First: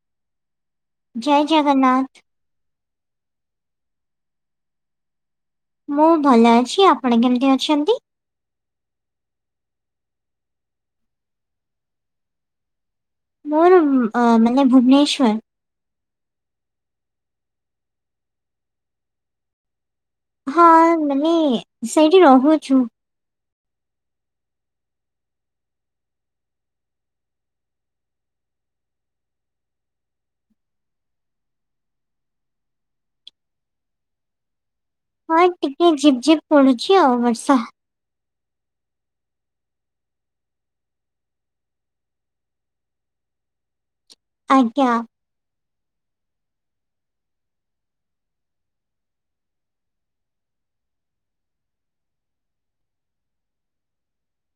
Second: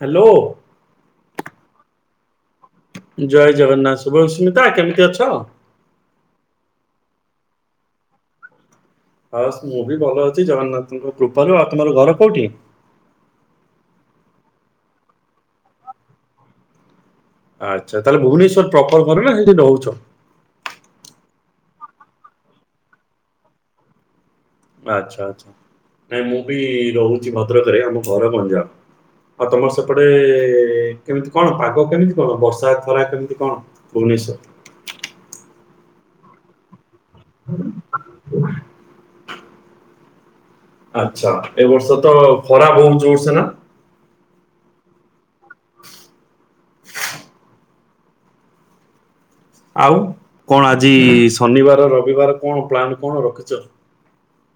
Hello ଜୟ ଜଗନ୍ନାଥ ଜୟ ଜଗନ୍ନାଥ ଶୁଭସ୍ମିତା କେମିତି ଅଛ? ମୁଁ ଭଲ ଅଛି ଆପଣ କେମିତି ଅଛନ୍ତି। ହସ୍ ମୁଁ ବି ଭଲ ଅଛି ଜଗନ୍ନାଥଙ୍କ କୃପାରୁ ଆଉ ତମର ଘର କୋଉଠି? ମୋର ମାନେ ଭୁବନେଶ୍ଵର ଆଚ୍ଛା ତାହେଲେ ଭୁବନେଶ୍ଵର ପ୍ରକଳ୍ପରେ ନା ସେଠି ରହୁଛ ହଁ ମାନେ ସେଇଠି ରହୁଛୁ ଆଚଛା ଆଚଛା ନାଇଁ ମୁଁ ବି ରହୁଛି ଭଦ୍ରକରେ ଆମ ଘର ଗଞ୍ଜାମ ଆଉ ତମର ସେପଟେ କେମିତି କଣ ପାଗ କେମିତି କଣ ବର୍ଷା ଖରା କେମିତି କଣ ବେଶ ହଁ ଟିକେ ଝିପ୍ଝିପ୍ ପଡୁଛି ଆଉ ବର୍ଷା [unintelligible] ଆଚଛା ଏ ବର୍ଷ ତ ଖରା ବହୁତ ଜୋରସ ନା ଆଜ୍ଞା। ଆଉ କଣ ଆଜି ଶନିବାର ରବିବାର କଣ ପ୍ଲାନ କଣ ରଖିଛ?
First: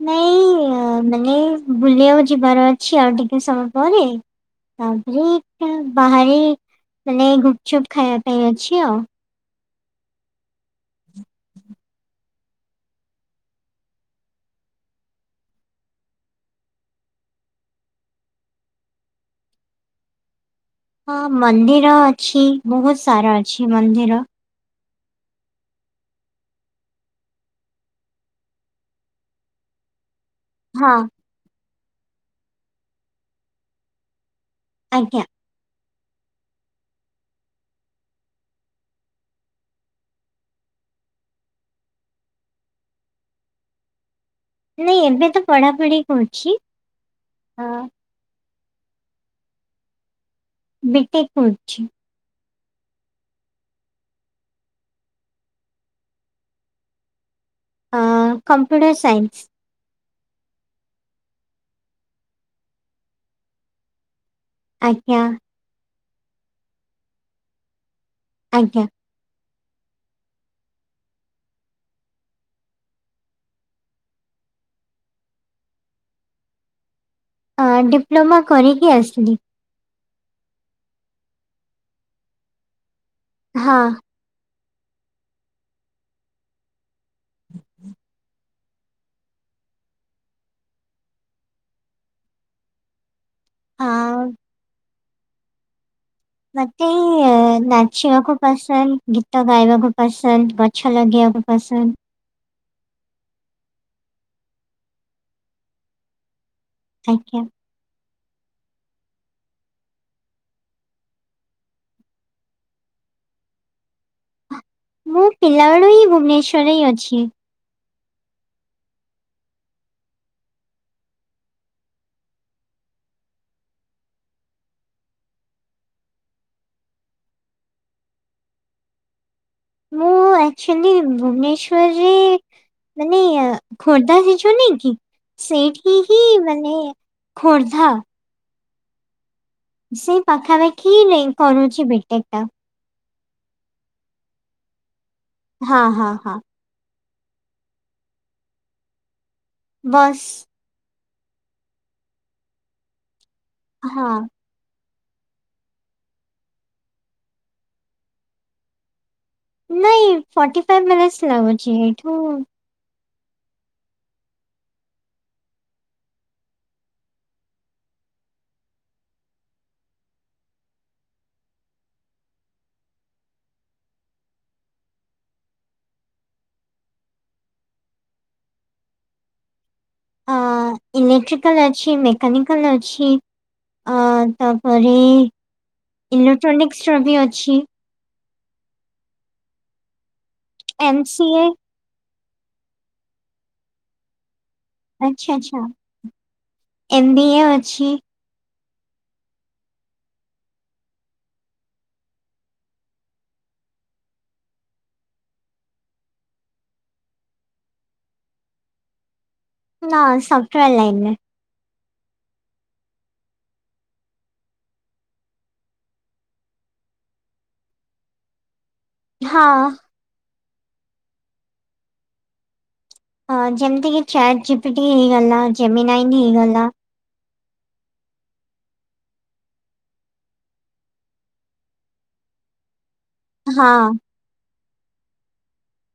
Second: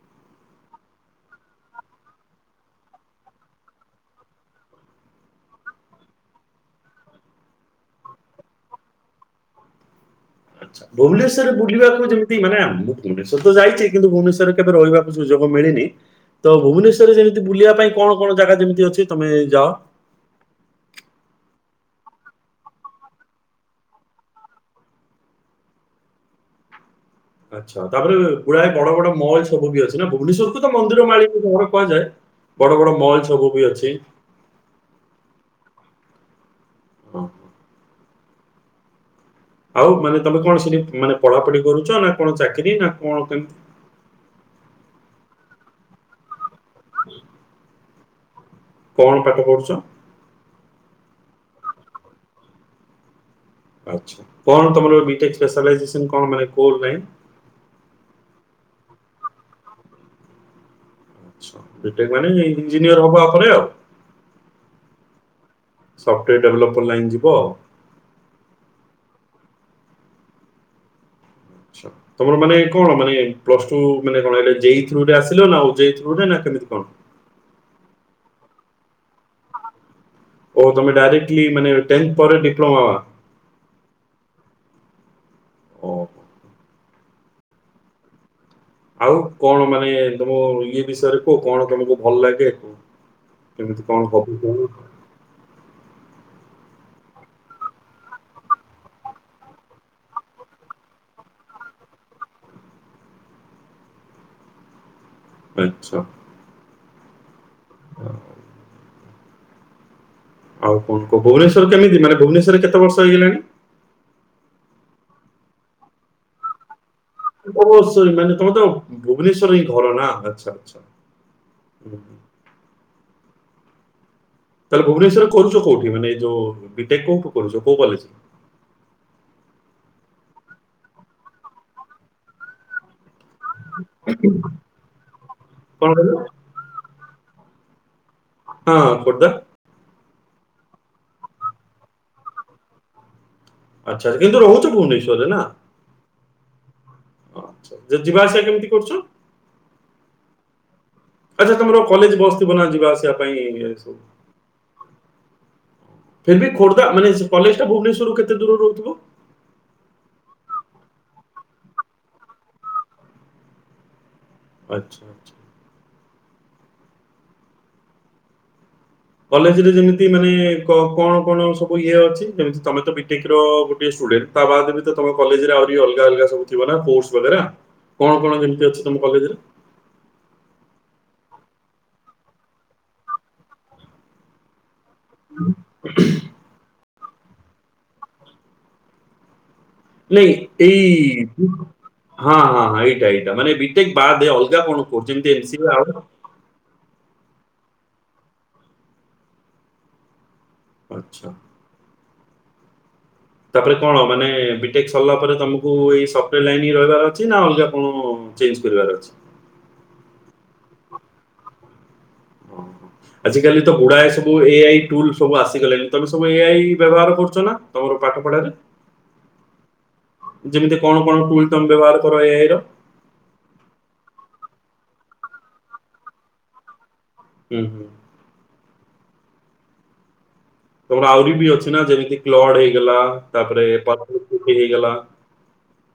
ନାଇଁ ମାନେ ବୁଲିବାକୁ ଯିବାର ଅଛି ଆଉ ଟିକେ ସମୟ ପରେ ତାପରେଟା ବାହାରାରେି ମାନେ ଗୁପଚୁପ ଖାଇବା ପାଇଁାଇ ଅଛି ଆ ଆଛା ଭୁବନେଶ୍ୱରରେ ବୁଲିବାକୁ ଯେମିତି ମାନେ ମୁଁ ଭୁବନେଶ୍ୱର ତ ଯାଇଛି କିନ୍ତୁଭୁବନେଶ୍ୱରରେ କେବେ ରହିବାକୁ ସୁଯୋଗ ମିଳିନି ତ ଭୁବନେଶ୍ଵରରେ ଯେମିତି ବୁଲିବା ପାଇଁ କଣ କଣ ଜାଗା ଯେମିତି ଅଛି ତମେ ଯାଅ [inaudible] ହଁ ମନ୍ଦିର ଅଛି ବହୁତ ସାରା ଅଛି ମନ୍ଦିର ଆଚ୍ଛା ତାପରେ ଗୁଡାଏ ବଡ ବଡ ମଲ୍ ସବୁ ବି ଅଛି ନା ଭୁବନେଶ୍ଵର କୁ ତ ହଁ ମନ୍ଦିର ମାଳ କୁହାଯାଏ ବଡ ବଡ ମଲ ସବୁ ବି ଅଛି ଆଜ୍ଞା। ଓ ହୋ ଆଉ ମାନେ ତମେ କଣ ସେଠି ମାନେ ପଢାପଢି କରୁଛ ନା କଣ ଚାକିରି ନା କଣ କେମିତି [inaudible] ନାଇ ଏବେ ତ ପଢାପଢି କରୁଛି ହଁ କଣ ପାଠ ପଢୁଛ? ବିିଟେକେ କରୁଛି ଆଛଆ କଣ ତମର ବି ଟ୍ୟାକ୍ସ ସ୍ପିସିଲ ହେଇଛି ସିମ୍ ମାନେ କୋଉ ଟାଇପ ଅ କମ୍ପ୍ୟୁଟର ସାଇନ୍ସ ଆଛା ବି ଟେକେ ମାନେ ଇଞ୍ଜିନିୟର ହବ ଆପରେ ଆଜ୍ଞା ସଫ୍ଟୱୋର ଡେଭଲପର ଲାଇନ୍ ଯିବ ଆ ଆଜ୍ଞା ଆଛା ତମର ମାନେ କଣ ମାନେ ପ୍ଲସ ଟୁ ମାନେ କଣ ଜେଇ ଥ୍ରୋ ରେ ଆସିଲ ନାଁ ମାନେ ଓଜେ ଥ୍ରୁ ନା କେ ଦ କଣ ଅ ଡିପ୍ଲୋମା କରିକି ଆସିଲି। ଓ ତମେ ଡାଇରେକ୍ଟଲି ମାନେ, ଟେନ୍ଥ ପରେ ଡିପ୍ଲୋମା ମା ହଁ ଓ ହ ହ [inaudible] ଆଉ କଣ, ମାନେ ତମ ଇଏ ବିଷୟରେ କୁହ କଣ ତମକୁ ଭଲ ଲାଗେ, କହ କେମିତି କଣ ହଁ ହବ? ମତେ ନାଚିବାକୁ ପସନ୍ଦ, ଗୀତ ଗାଇବାକୁ ପସନ୍ଦ, ଗଛ ଲଗେଇବାକୁ ଫସନ୍ଦ ଆଛା। ଆଜ୍ଞା। ହଁ [inaudible] ଆଉ କଣ କ ଭୁବନେଶ୍ଵର କେମିତି ମାନେ, ଭୁବନେଶ୍ଵରରେ କେତେ ବର୍ଷ ହେଇଗଲାଣି? ମୁଁ ପିଲାବେେଳୁ ହିଁ ଭୁବନେଶ୍ୱରରେ ହିଁ ଅଛି। ବ [unintelligible] ମାନେ ତମ ତ ଭୁବନେଶ୍ଵର ଘର ନା ଆଛା, ଆଛା। ତାହେଲେ ଭୁବନେଶ୍ଵରରେ କରୁଛ କୋଉଠି, ମାନେ ଯୋଉ ବିଟେକ କୋଉଠ କରୁଛ? କୋଉ କଲେଜ [inaudible] ମୁଁ ଆକ୍ଚୁଆଲି ଭୁବନେଶ୍ଵରରେ ନ ଖୋର୍ଦ୍ଧା ସେଛ ନାଇ କି କଣ ସେଇଠି କହିଲ ହିଁ ମାନେ ଖୋର୍ଦ୍ଧା ହଁ ପଡଦ [unintelligible] ସେଇ ପାଖାପାଖି କରୁଛି ବିଟେକ ଟା ଆଛା, କିନ୍ତୁ ରହୁଛ କେଉଁଠି? ହଁ ହଁ ହଁ ଆଛା, ଯ ଯିବା ଆସିବା କେମିତି କରୁଛ? ବସ୍ ଆଚ୍ଛା, ତମର କଲେଜ ବସ ଥିବ ନା ଯିବା ଆସିବା ପାଇଁ, ଏ ସ ହଁ ଫିର ବି ଖୋର୍ଦ୍ଧା ମାନେ, କଲେଜ ଟା ଭୁବନେଶ୍ୱରରୁୁ କେତେ ଦୂର ରହୁଥିବ? ନାଇଁ ଫର୍ଟି ଫାଇ ମିନିଟ୍ ଲାଗୁଛି, ଏଇଠୁ ଆଛା ଆଛା। କଲେଜରେ ଯେମିତି ମାନେ କଣ କଣ ସବୁ ଇଏ ଅଛି, ଯେମିତି ତମେ ତ ବିଟେକ ର ଗୋଟେ ତା ବାଦ ବି ତମ କଲେଜରେ ଅଲଗା ଅଲଗା ସବୁ ଥିବ ନା କୋର୍ସ ବଗେରା କଣ କଣ କେମିତି ଅଛି ତମ କଲେଜରେ? ଆଁ ଇଲେକ୍ଟ୍ରିକାଲ୍ ଅଛି, ମେକାନିକାଲ୍ ଅଛି, ଆଁ ତ ତାପରେ ଇଲେକ୍ଟ୍ରୋନିକ୍ସର ବି ଅଛି। ନାଇଁ ଏମ୍ ଏଇ ସି ଏ ହଁ ହଁ ହଁ ଏଇଟା ଏଇଟା ମାନେ ବି ଟେକ୍ ବାଦେ ଅଲଗା ଆଚ୍ଛା [unintelligible] କିଏ ଅଛି? ଆଚ୍ଛା! ତାପରେ କଣ ମାନେ ବି ଟେକ୍ ସରିଲା ପରେ ତମକୁ ଏଇ ସଫ୍ଟୱେର୍ ଲାଇନ୍ ରହିବାର ଅଛି ନା ଅଲଗା କଣ ଚେଞ୍ଜ୍ କରିବାର ଅଛି? ନା ସଫ୍ଟୱେର୍ ଲାଇନ୍ ରେ। ଅହଃ! ଆଜିିକାଲି ତ ଗୁଡାଏ ସବୁ ଏ ଆଇ ଟୁଲ ସବୁ ଆସିଗଲାଣି, ତମେ ସବୁ ଏ ଆଇ ବ୍ୟବହାର କରୁଛ ନା ତମର ପାଠ ପଢାରେ? ହଁ। ଯେମିତି କଣ କଣ ଟୁଲ୍ ତୁମେ ବ୍ୟବହାର କର ଏ ଆଇ ର? ହଁ ଯେମିତି କି ଚ୍ୟାଟ୍ ‌ଜିପିଟି ହେଇଗଲା, ଜେମି ନାଇନ୍‌ ହେଇଗଲା। ହୁଁ ହୁଁ। ତମର ଆହୁରି ବି ଅଛି ନା ଯେମିତି କ୍ଲଡ୍ ହେଇଗଲା ତାପରେ ହଁ [unintelligible] ହେଇଗଲା।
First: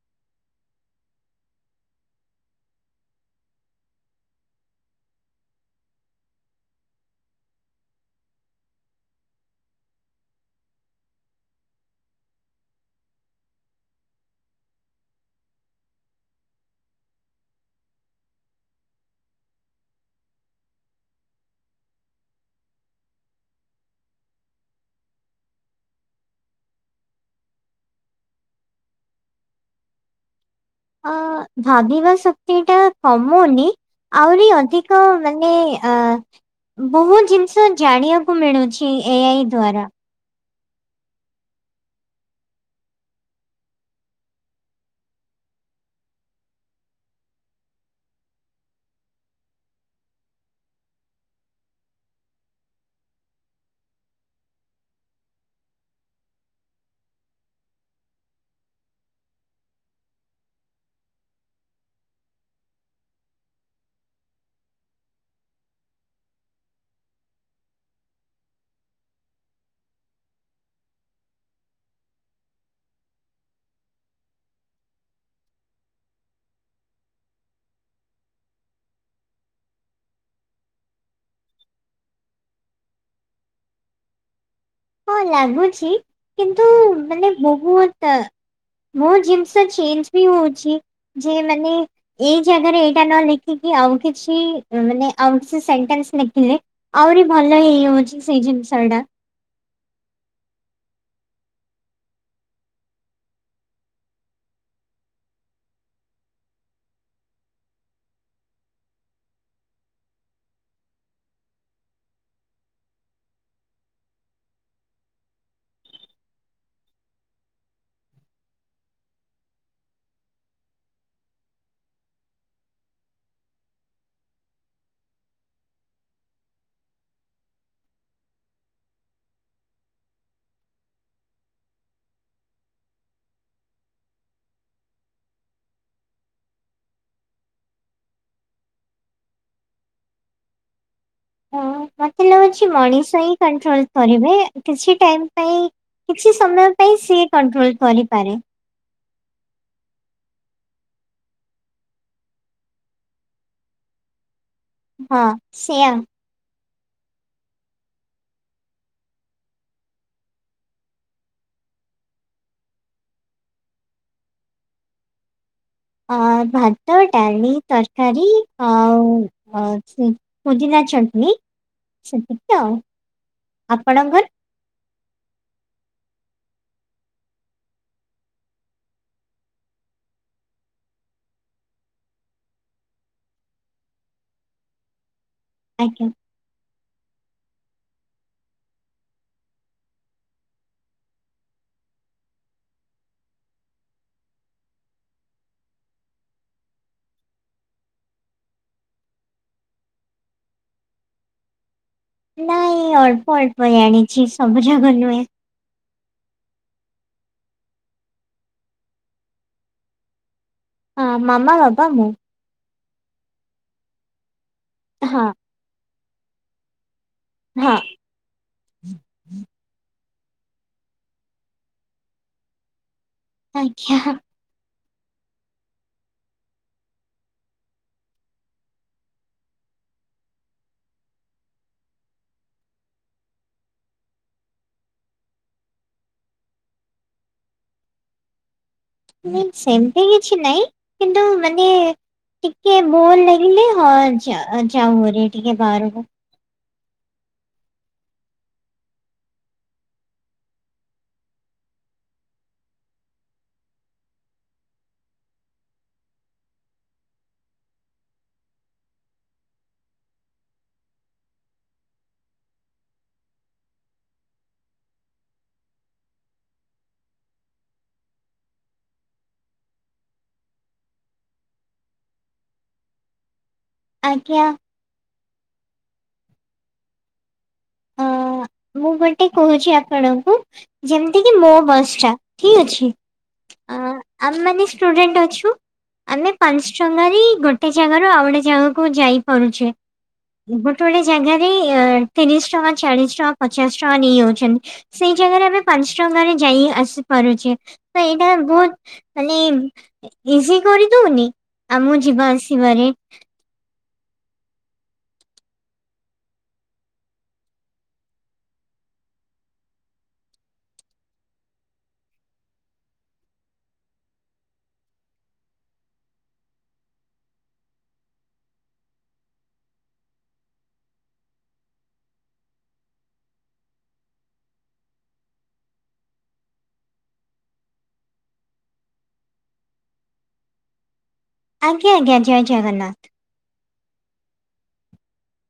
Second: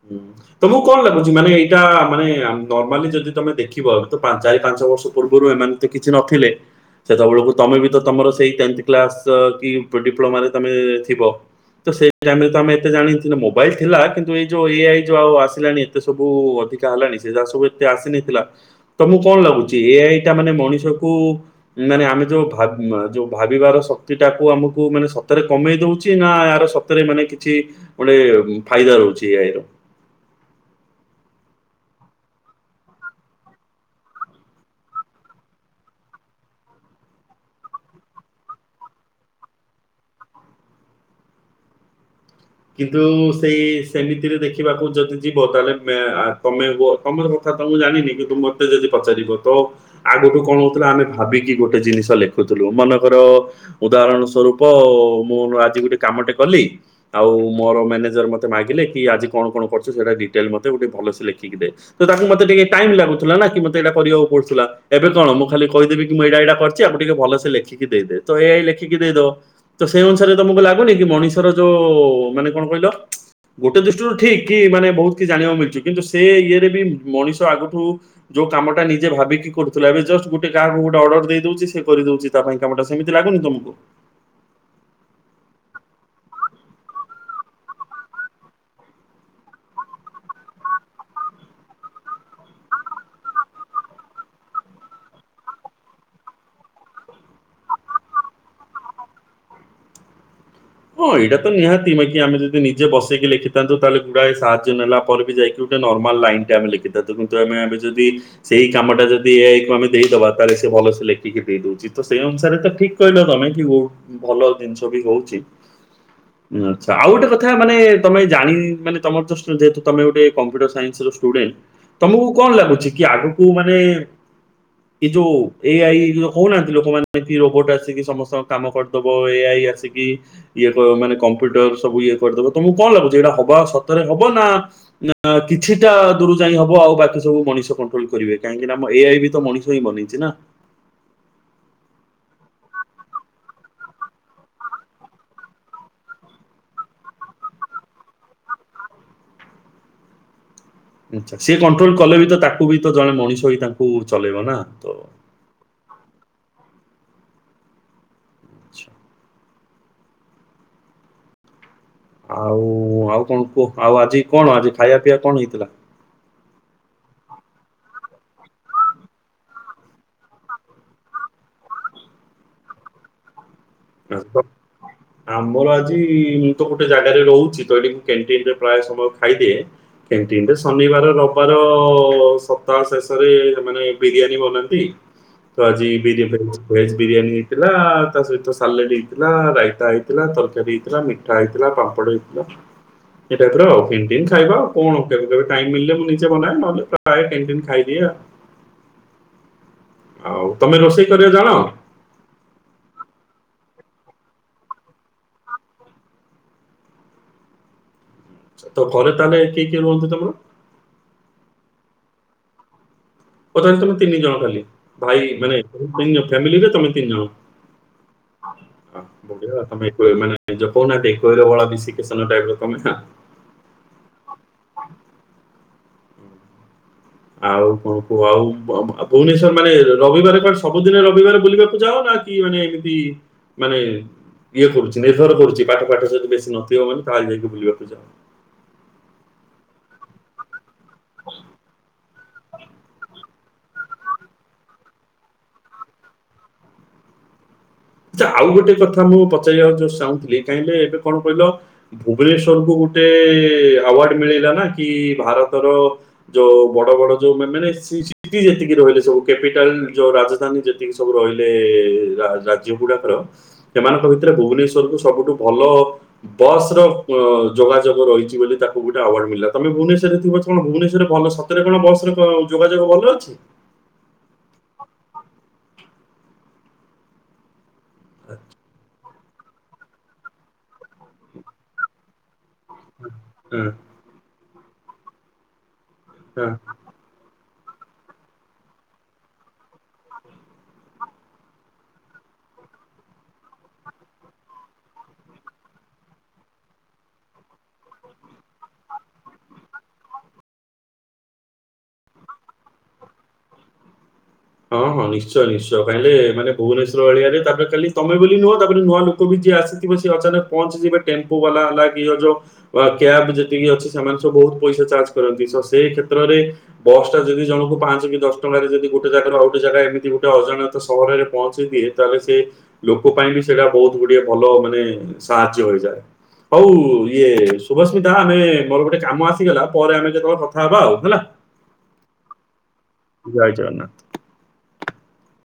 ହୁଁ ତମକୁ କଣ ଲାଗୁଚି ମାନେ ଏଇଟା ମାନେ ଆମ-ନର୍ମାଲି ଯଦି ତମେ ଦେଖିବ ତ ପାନ୍-ଚାରି ପାଞ୍ଚ ବର୍ଷ ପୂର୍ବରୁ ଏମାନେ ତ କିଛି ନଥିଲେ ସେତେବେଳକୁ ତମେ ବି ତମର ସେଇ ଟେନ୍ଥ୍ କ୍ଲାସ୍ ତ କି ଡିପ୍ଲୋମାରେ ତମେ ଥିବ। ତ ସେଇ ଟାଇମରେ ତ ଆମେ ଏତେ ଜାଣିନଥିଲେ ମୋବାଇଲ ଥିଲା କିନ୍ତୁ ଏଇ ଯୋଉ ଏ ଆଇ ଯୋଉ ଆସିଲାଣି ଏତେ ସବୁ ଅଧିକା ହେଲାଣି ସେ ଯାହା ସବୁ ଏତେ ଆସିନେଥିଲା ତମୁକୁ କଣ ଲାଗୁଚି ଏ ଆଇଟା ମାନେ ମଣିଷକୁ ମାନେ ଆମେ ଯୋଉ ଭା-ଉମ-ଯୋଉ ଭାବିବାର ଶକ୍ କ୍ତିଟାକୁ ଆମକୁ ମାନେ ସତରେ କମେଇ ଦୋଉଚି ନା ଏହାର ସତରେ ମାନେ କିଛି ଗୋଟେ ଫାଇଦା ର ହୁଚି ଏ ଆଇର। ଅ ଭାବିବା ଶକ୍ତିଟା କମୁନି ଆହୁରି ଅଧିକ ମାନେ ଅ ବୋହୁତ ଜିନିଷ ଜାଣିବାକୁ ମିଳୁଛି ଏ ଆଇ ଦ୍ଵାରା। କିନ୍ତୁ ସେଇ ସେମିତିରେ ଦେଖିବାକୁ ଯଦି ଯିବ ତାହେଲେ ମେ-ଆ-ତମେ ହୁଅ ତମେ କଥା ଥା ତ ମୁଁ ଜାଣିନି କିନ୍ତୁ ମତେ ଯଦି ପଚାରିବ ତ ଆଗକୁ କଣ ହୋଉଥିଲା ଆମେ ଭାବିକି ଗୋଟେ ଜିନିଷ ଲେଖୁ ଥୁଲୁ ମନେକର ଉଦାହରଣ ସ୍ୱରୂପ ମୁଁ ଆଜି ଗୋଟେ କାମଟେ କଲି ଆଉ ମୋର ମ୍ୟାନେଜର୍ ମତେ ମାଗିଲେ କି ଆଜି କଣ କଣ କରଚୁ ସେଟା ଡିଟେଲ୍ ମତେ ଗୋଟେ ଭଲସେ ଲେଖିକି ଦେ ହୁଏତ ମତେ ଟିକେ ଟାଇମ୍ ଲାଗୁଥୁଲା ନା କି ମତେ ଏଇଟା କରିବାକୁ ପଡୁଥୁଲା ଏବେ କଣ ମୁଁ ଖାଲି କହିଦେବି କି ମୁଁ ଏଇଟା ଏଇଟା କରଚି ୟାକୁ ଟିକେ ଭଲସେ ଲେଖିକି ଦେଇଦେ ତ ଏ ଆଇ ଲେଖିକି ଦେଇଦବ ତ ସେଇ ଅନୁସାରେ ତମକୁ ଲାଗୁନି କି ମଣିଷର ଯୋଉ ଓ ମାନେ କଣ କହିଲ? ଗୋଟେ ଦୃଷ୍ଟିରୁ ଠିକ କି ମାନେ ବୋହୁତ କିଛି ଜାଣିବାକୁ ମିଳୁଚ କିନ୍ତୁ ସେ ଇଏରେ ବି ମଣିଷ ଆଗଠୁ ଯୋଉ କାମଟା ନିଜେ ଭାବିକି କରୁଥୁଲା ଏବେ ଜଷ୍ଟ ଗୋଟେ କାହାକୁ ଗୋଟେ ଅର୍ଡର୍ ଦେଇଦୋଉଚି ସେ କରିଦୋଉଚି ତା ପାଇଁ କାମଟା ସେମିତି ଲାଗୁନି ତମକୁ? ହଁ ଲାଗୁଛି କିନ୍ତୁ ମାନେ ବୋହୁତ ଟା ବୋହୁତ ଜିନିଷ ଚେଞ୍ଜ୍ ବି ହୋଉଚି ଯେ ମାନେ ଏଇ ଜାଗାରେ ଏଇଟା ନ ଲେଖିକି ଆଉ କିଛି ମାନେ ଆଉ କିଛି ସେଣ୍ଟେନ୍ସ ଲେଖିଲେ ଆହୁରି ଭଲ ହେଇଯାଉଚି ସେଇ ଜିନ୍ ଛଡ଼ା ହଁ ଏଇଟା ତ ନିହାତି ବାକି ଆମେ ଯଦି ନିଜେ ବସକି ଲେଖିଥାନ୍ତୁ ତାହେଲେ ଗୁଡାଏ ସାହାଯ୍ୟ ନେଲା ପରେ ବି ଯାଇକି ଗୋଟେ ନର୍ମାଲ ଲାଇନଟା ଆମେ ଲେଖିଥାଉ ତାକୁ ତ ଆମେ ଏବେ ଯଦି ସେଇ କାମଟା ଯଦି ଏ ଆଇକୁ ଆମେ ଦେଇଦବା ତାହେଲେ ସେ ଭ ଭଲସେ ଲେଖିକି ଦେଇ ଦୋଉଚି ତ ସେଇ ଅନୁସାରେ ତ ଠିକ୍ କହିଲ ତମେ କି ହୋଉ ଭଲ ଜିନଷ ବି ହୋଉଚି। ଉଁ ଆଛା ଆଉ ଗୋଟେ କଥା ମାନେ ତମେ ଜାଣି-ମାନେ ତମର ଜଷ୍ଟ ଯେହେତୁ ତମେ ଗୋଟେ କମ୍ପ୍ୟୁଟର ସାଇନ୍ସର ଷ୍ଟୁ ଡେଣ୍ଟ ତମକୁ କଣ ଲାଗୁଛି କି ଆଗକୁ ମାନେ ଏଇ ଯୋଉ ଏ ଆଇ ଯୋଉ କୋହୁନାହାନ୍ତି ଲୋକମାନେ କି ରୋବୋଟ୍ ଆସିକି ସମସ୍ତଙ୍କ କାମ କରିଦବ ଏ ଆଇ କିଏ ଆସିକି ଇଏ କ-ମାନେ କମ୍ପ୍ୟୁଟର ସବୁ ଇଏ କରିଦବ ତମକୁ କଣ ଲାଗୁଚି ଏଇଟା ହବ ସତରେ ହବ ନା ନା କି କିଛିଟା ଦୂରୁ ଯାଏଁ ହବ ଆଉ ବାକି ସବୁ ମଣିଷ କଣ୍ଟରୋଲ୍ କରିବେ କାହିଁକି ନା ଆମ ଏ ଆଇ ବି ତ ମଣିଷ ହିଁ ବନେଇଚି ନା। [unintelligible] ହଁ, ମତେ ଲାଗୁଛି ମଣିଷ ହିଁ କଣ୍ଟରୋଲ୍ କରିବେ କିଛି ଟାଇମ୍ ପାଇଁ କିଛି ସମୟ ପାଇଁ ସିଏ କଣ୍ଟରୋଲ୍ କରିପାରେ। ଆଚ୍ଛା ସିଏ କଣ୍ଟରୋଲ କଲେ ବି ତ ତାକୁ ବି ତ ଜଣେ ମଣିଷ ବି ତାଙ୍କୁ ଚଲେଇବ ନା। ତ ହଁ ସେୟା। ଆଛା। ଆଉ ଆଉ କଣ କୁହ ଆଉ ଆଜି କଣ ଆଜି ଖାଇବା ପିଇବା କଣ ହେଇଥିଲା? ଅଁ-ଭାତ, ଡାଲି, ତରକାରୀ, ଆଉ ଅଁ-ସେେ ପୁଦିନା ଚଟନି ସେତିକି ତ ଆଉ। ଆପଣଙ୍କର ଭାତ ଆମର ଆ ଜି ମୁଁ ତ ଗୋଟେ ଜାଗାରେ ରହୁଚି ତ ଏଠି ମୁଁ କ୍ୟାଣ୍ଟିନରେ ପ୍ରାୟ ସମୟ ଖାଇଦିଏ କ୍ୟାଣ୍ଟିନ‌ରେ ଶନି ବାର ରବିବାର ସପ୍ତାହ ଶେଷରେ ମାନେ ବିରିୟାନୀ ବନାନ୍ତି। ତ ଆଜି ଆଜ୍ଞା, ବିରିୟାନୀ ଭେଜ-ଭେଜ ବିରିୟାନୀ ହେଇଥିଲା ତା ସହିତ ସା ସାଲେଡ଼ ହେଇଥିଲା, ରାଇତା ହେଇଥିଲା, ତରକାରୀ ହେଇଥିଲା, ମିଠା ହେଇଥିଲା, ପାମ୍ପଡ଼ ହେଇଥିଲା। ଏ ଟପ ଆଉଣ୍ଟି ଖାଇବା ଆଉ କଣ କେବେ ଟାଇିଲେ ମୁଁ ନିଜେ ବନାଏ ନହେଲେ ପ୍ରାୟ ଖାଇଦିଏ। ଆଉ ତମେ ରୋଷେଇ କରିବା ଜାଣ? ନାଇଁ ଅଳ୍ପ ଅଳ୍ପ ଜାଣିଛି ସବୁ ଜାକ ନୁହେଁ। ଘରେ ତାହେଲେ କିଏ ରୁହନ୍ତି ତୁମର? ହଁ ମାମା ବାବା ମୁଁ। ତଥାପି ତମେ ତିନି ଜଣ ଖାଲି ହଁ ଭାଇ ମାନେ ଫାମିଲିରେ ତମେ ତିନ ଜଣ ହଁ [unintelligible] ବଢିଆ ଆଉ। ମାନେ ଜପଉନାହାନ୍ତି କୋଇର ବ ତମେ ନା। ଆଜ୍ଞା। ଆଉ କଣ କୁହ ଆଉ ଭୁବନେଶ୍ଵର ମାନେ ରବିବାର କଣ ସବୁଦିନ ରବିବାର ବୁଲିବାକୁ ଯାଅ ନା କି ମାନେ ଏମିତି ମାନେ ଇଏ କରୁଛି ନିର୍ଭର କରୁଛି ପାଠ ପାଠ ଯଦି ବେଶୀ ନଥିବ ମାନେ ତାହେଲେ ଯାଇକି ବୁଲିବାକୁ ଯାଅ। ସେମିତି କିଛି ନାଇଁ କିନ୍ତୁ ମାନେ ଟିକେ ବୋଲ ଲଗିଲ ହ ଯା ର ଟିକେ ବାହାର କୁ। ଆଉ ଗୋଟେ କଥା ମୁଁ ପଚାରିବାକୁ ଚାହୁଁଥିଲି ଯେଏବେ କଣ କହିଲ ଭୁବନେଶ୍ଵର କୁ ଗୋଟେ ଅୱାର୍ଡ ମିଲିଲାନା କି ଭାରତ ର ଯୋଉ ବଡ଼ ବଡ଼ ଯୋଉ ମାନେ ସିଟି ଯେତିକି ରହିଲେ ସବୁ କ୍ୟାପିଟାଲ ଯୋଉ ରାଜଧାନୀ ଯେତିକି ସବୁ ରହିଲେ ରା ସେମାନଙ୍କ ଭିତରେ ଭୁବନେଶ୍ୱର ସବୁଠୁ ଭଲ ବସ୍ ର ଯୋଗାଯୋଗ ରହିଛି ବୋଲି ତାକୁ ଗୋଟିଏ ଅୱାର୍ଡ ମିଳିଲା ତମେ ଭୁବନେଶ୍ୱରରେ ଥିବ ତମ ଭୁବନେଶ୍ୱର ଭଲ ସତରେ କଣ ବସ ରେ ଯୋଗାଯୋଗ ଭଲ ଅଛି। ଆଜ୍ଞା। ଅ ମୁଁ ଗୋଟେ କହୁଛି ଆପଣଙ୍କୁ ଯେମିତି କିି ମୋ ବସ୍ଟା ଠିକ ଅଛି ହଁ ଆମେ ମାନ ଷ୍ଟୁଡେଣ୍ଟ ଅଛୁ ଆମେ ହଁ ପାଞ୍ଚ ଟଙ୍ଗାରେ ଗୋଟେ ଜାଗାରୁ ଆଉ ଗୋଟେ ଜାଗାକୁ ଯାଇପାରୁଛେ। ଗୋଟେ ଗୋଟ ଜାଗାରେ ତତିରିଶ ଟଙ୍କା ଚାଳିଶ ଟଙ୍କା ପଚାଶ ଟଙ୍କା ନେଇଯାଉଛନ୍ତି ସେଇ ଜାଗାରେ ଆମେ ପାଞ୍ଚ ଟଙ୍କା ରେ ଯାଇ ଆସିପାରୁଛେ। ତ ଏଇଟା ବହୁତ ମାନେ ଇଜି କରିଦଉନି। ଆଉ ମୁଁ ଯିବା ଆସିବାରେ ହଁ ହଁ ନିଶ୍ଚୟ ନିଶ୍ଚୟ କାଁଲେ ମାନ ଭୁବନେସ୍ୱର ଏରିଆ ରେ ତାପରେ କାଲି ତମେ ବୋଲି ନୁହଁ ତାପରେ ନୂଆ ଲୋକ ବି ଆସିଥିବ ସେ ଅଚାନକ ପହଞ୍ଚିଯିବେ ଟେମ୍ପୋ ବାଲା ହେଲା କି ଯୋଉ କ୍ୟାବ ଯେତିକି ଅଛି ସେମାନେ ସବୁ ପଇସା ଚାର୍ଜ କରନ୍ତି ସେ କ୍ଷେତ୍ର ରେ ବସ ଟା ଯଦି ଜଣ ପାଞ୍ଚ ଦ ଟଙ୍କ ଗୋଟେ ଜାଗ ର ଆ ଗଟେ ଜାଗା ଏମିତି ଗୋଟେ ଅଜାଣ ସହରରେ ପହଞ୍ଚି ଦିଏ ତାହେଲେ ସେ ଲୋକ ପାଇଁ ବି ସେଇଟା ବହୁତ ଗୋଟେ ଭଲ ଲୋକ ମାନେ ସାହାଯ୍ୟ ହୋଇଯାଏ। ହଉ ଇଏ ଶଭସ୍ମିତା ଆମେ ମୋର ଗୋଟେ କାମ ଆସିଗଲା ପରେ ଆମେ ଯେତେବେଳେ କଥା ହେବା ଆଉ ହେଲା। ଆଜ୍ଞା, ଆଜ୍ଞା ଜୟ ଜଗନ୍ନାଥ। ଜୟ ଜଗନ୍ନାଥ।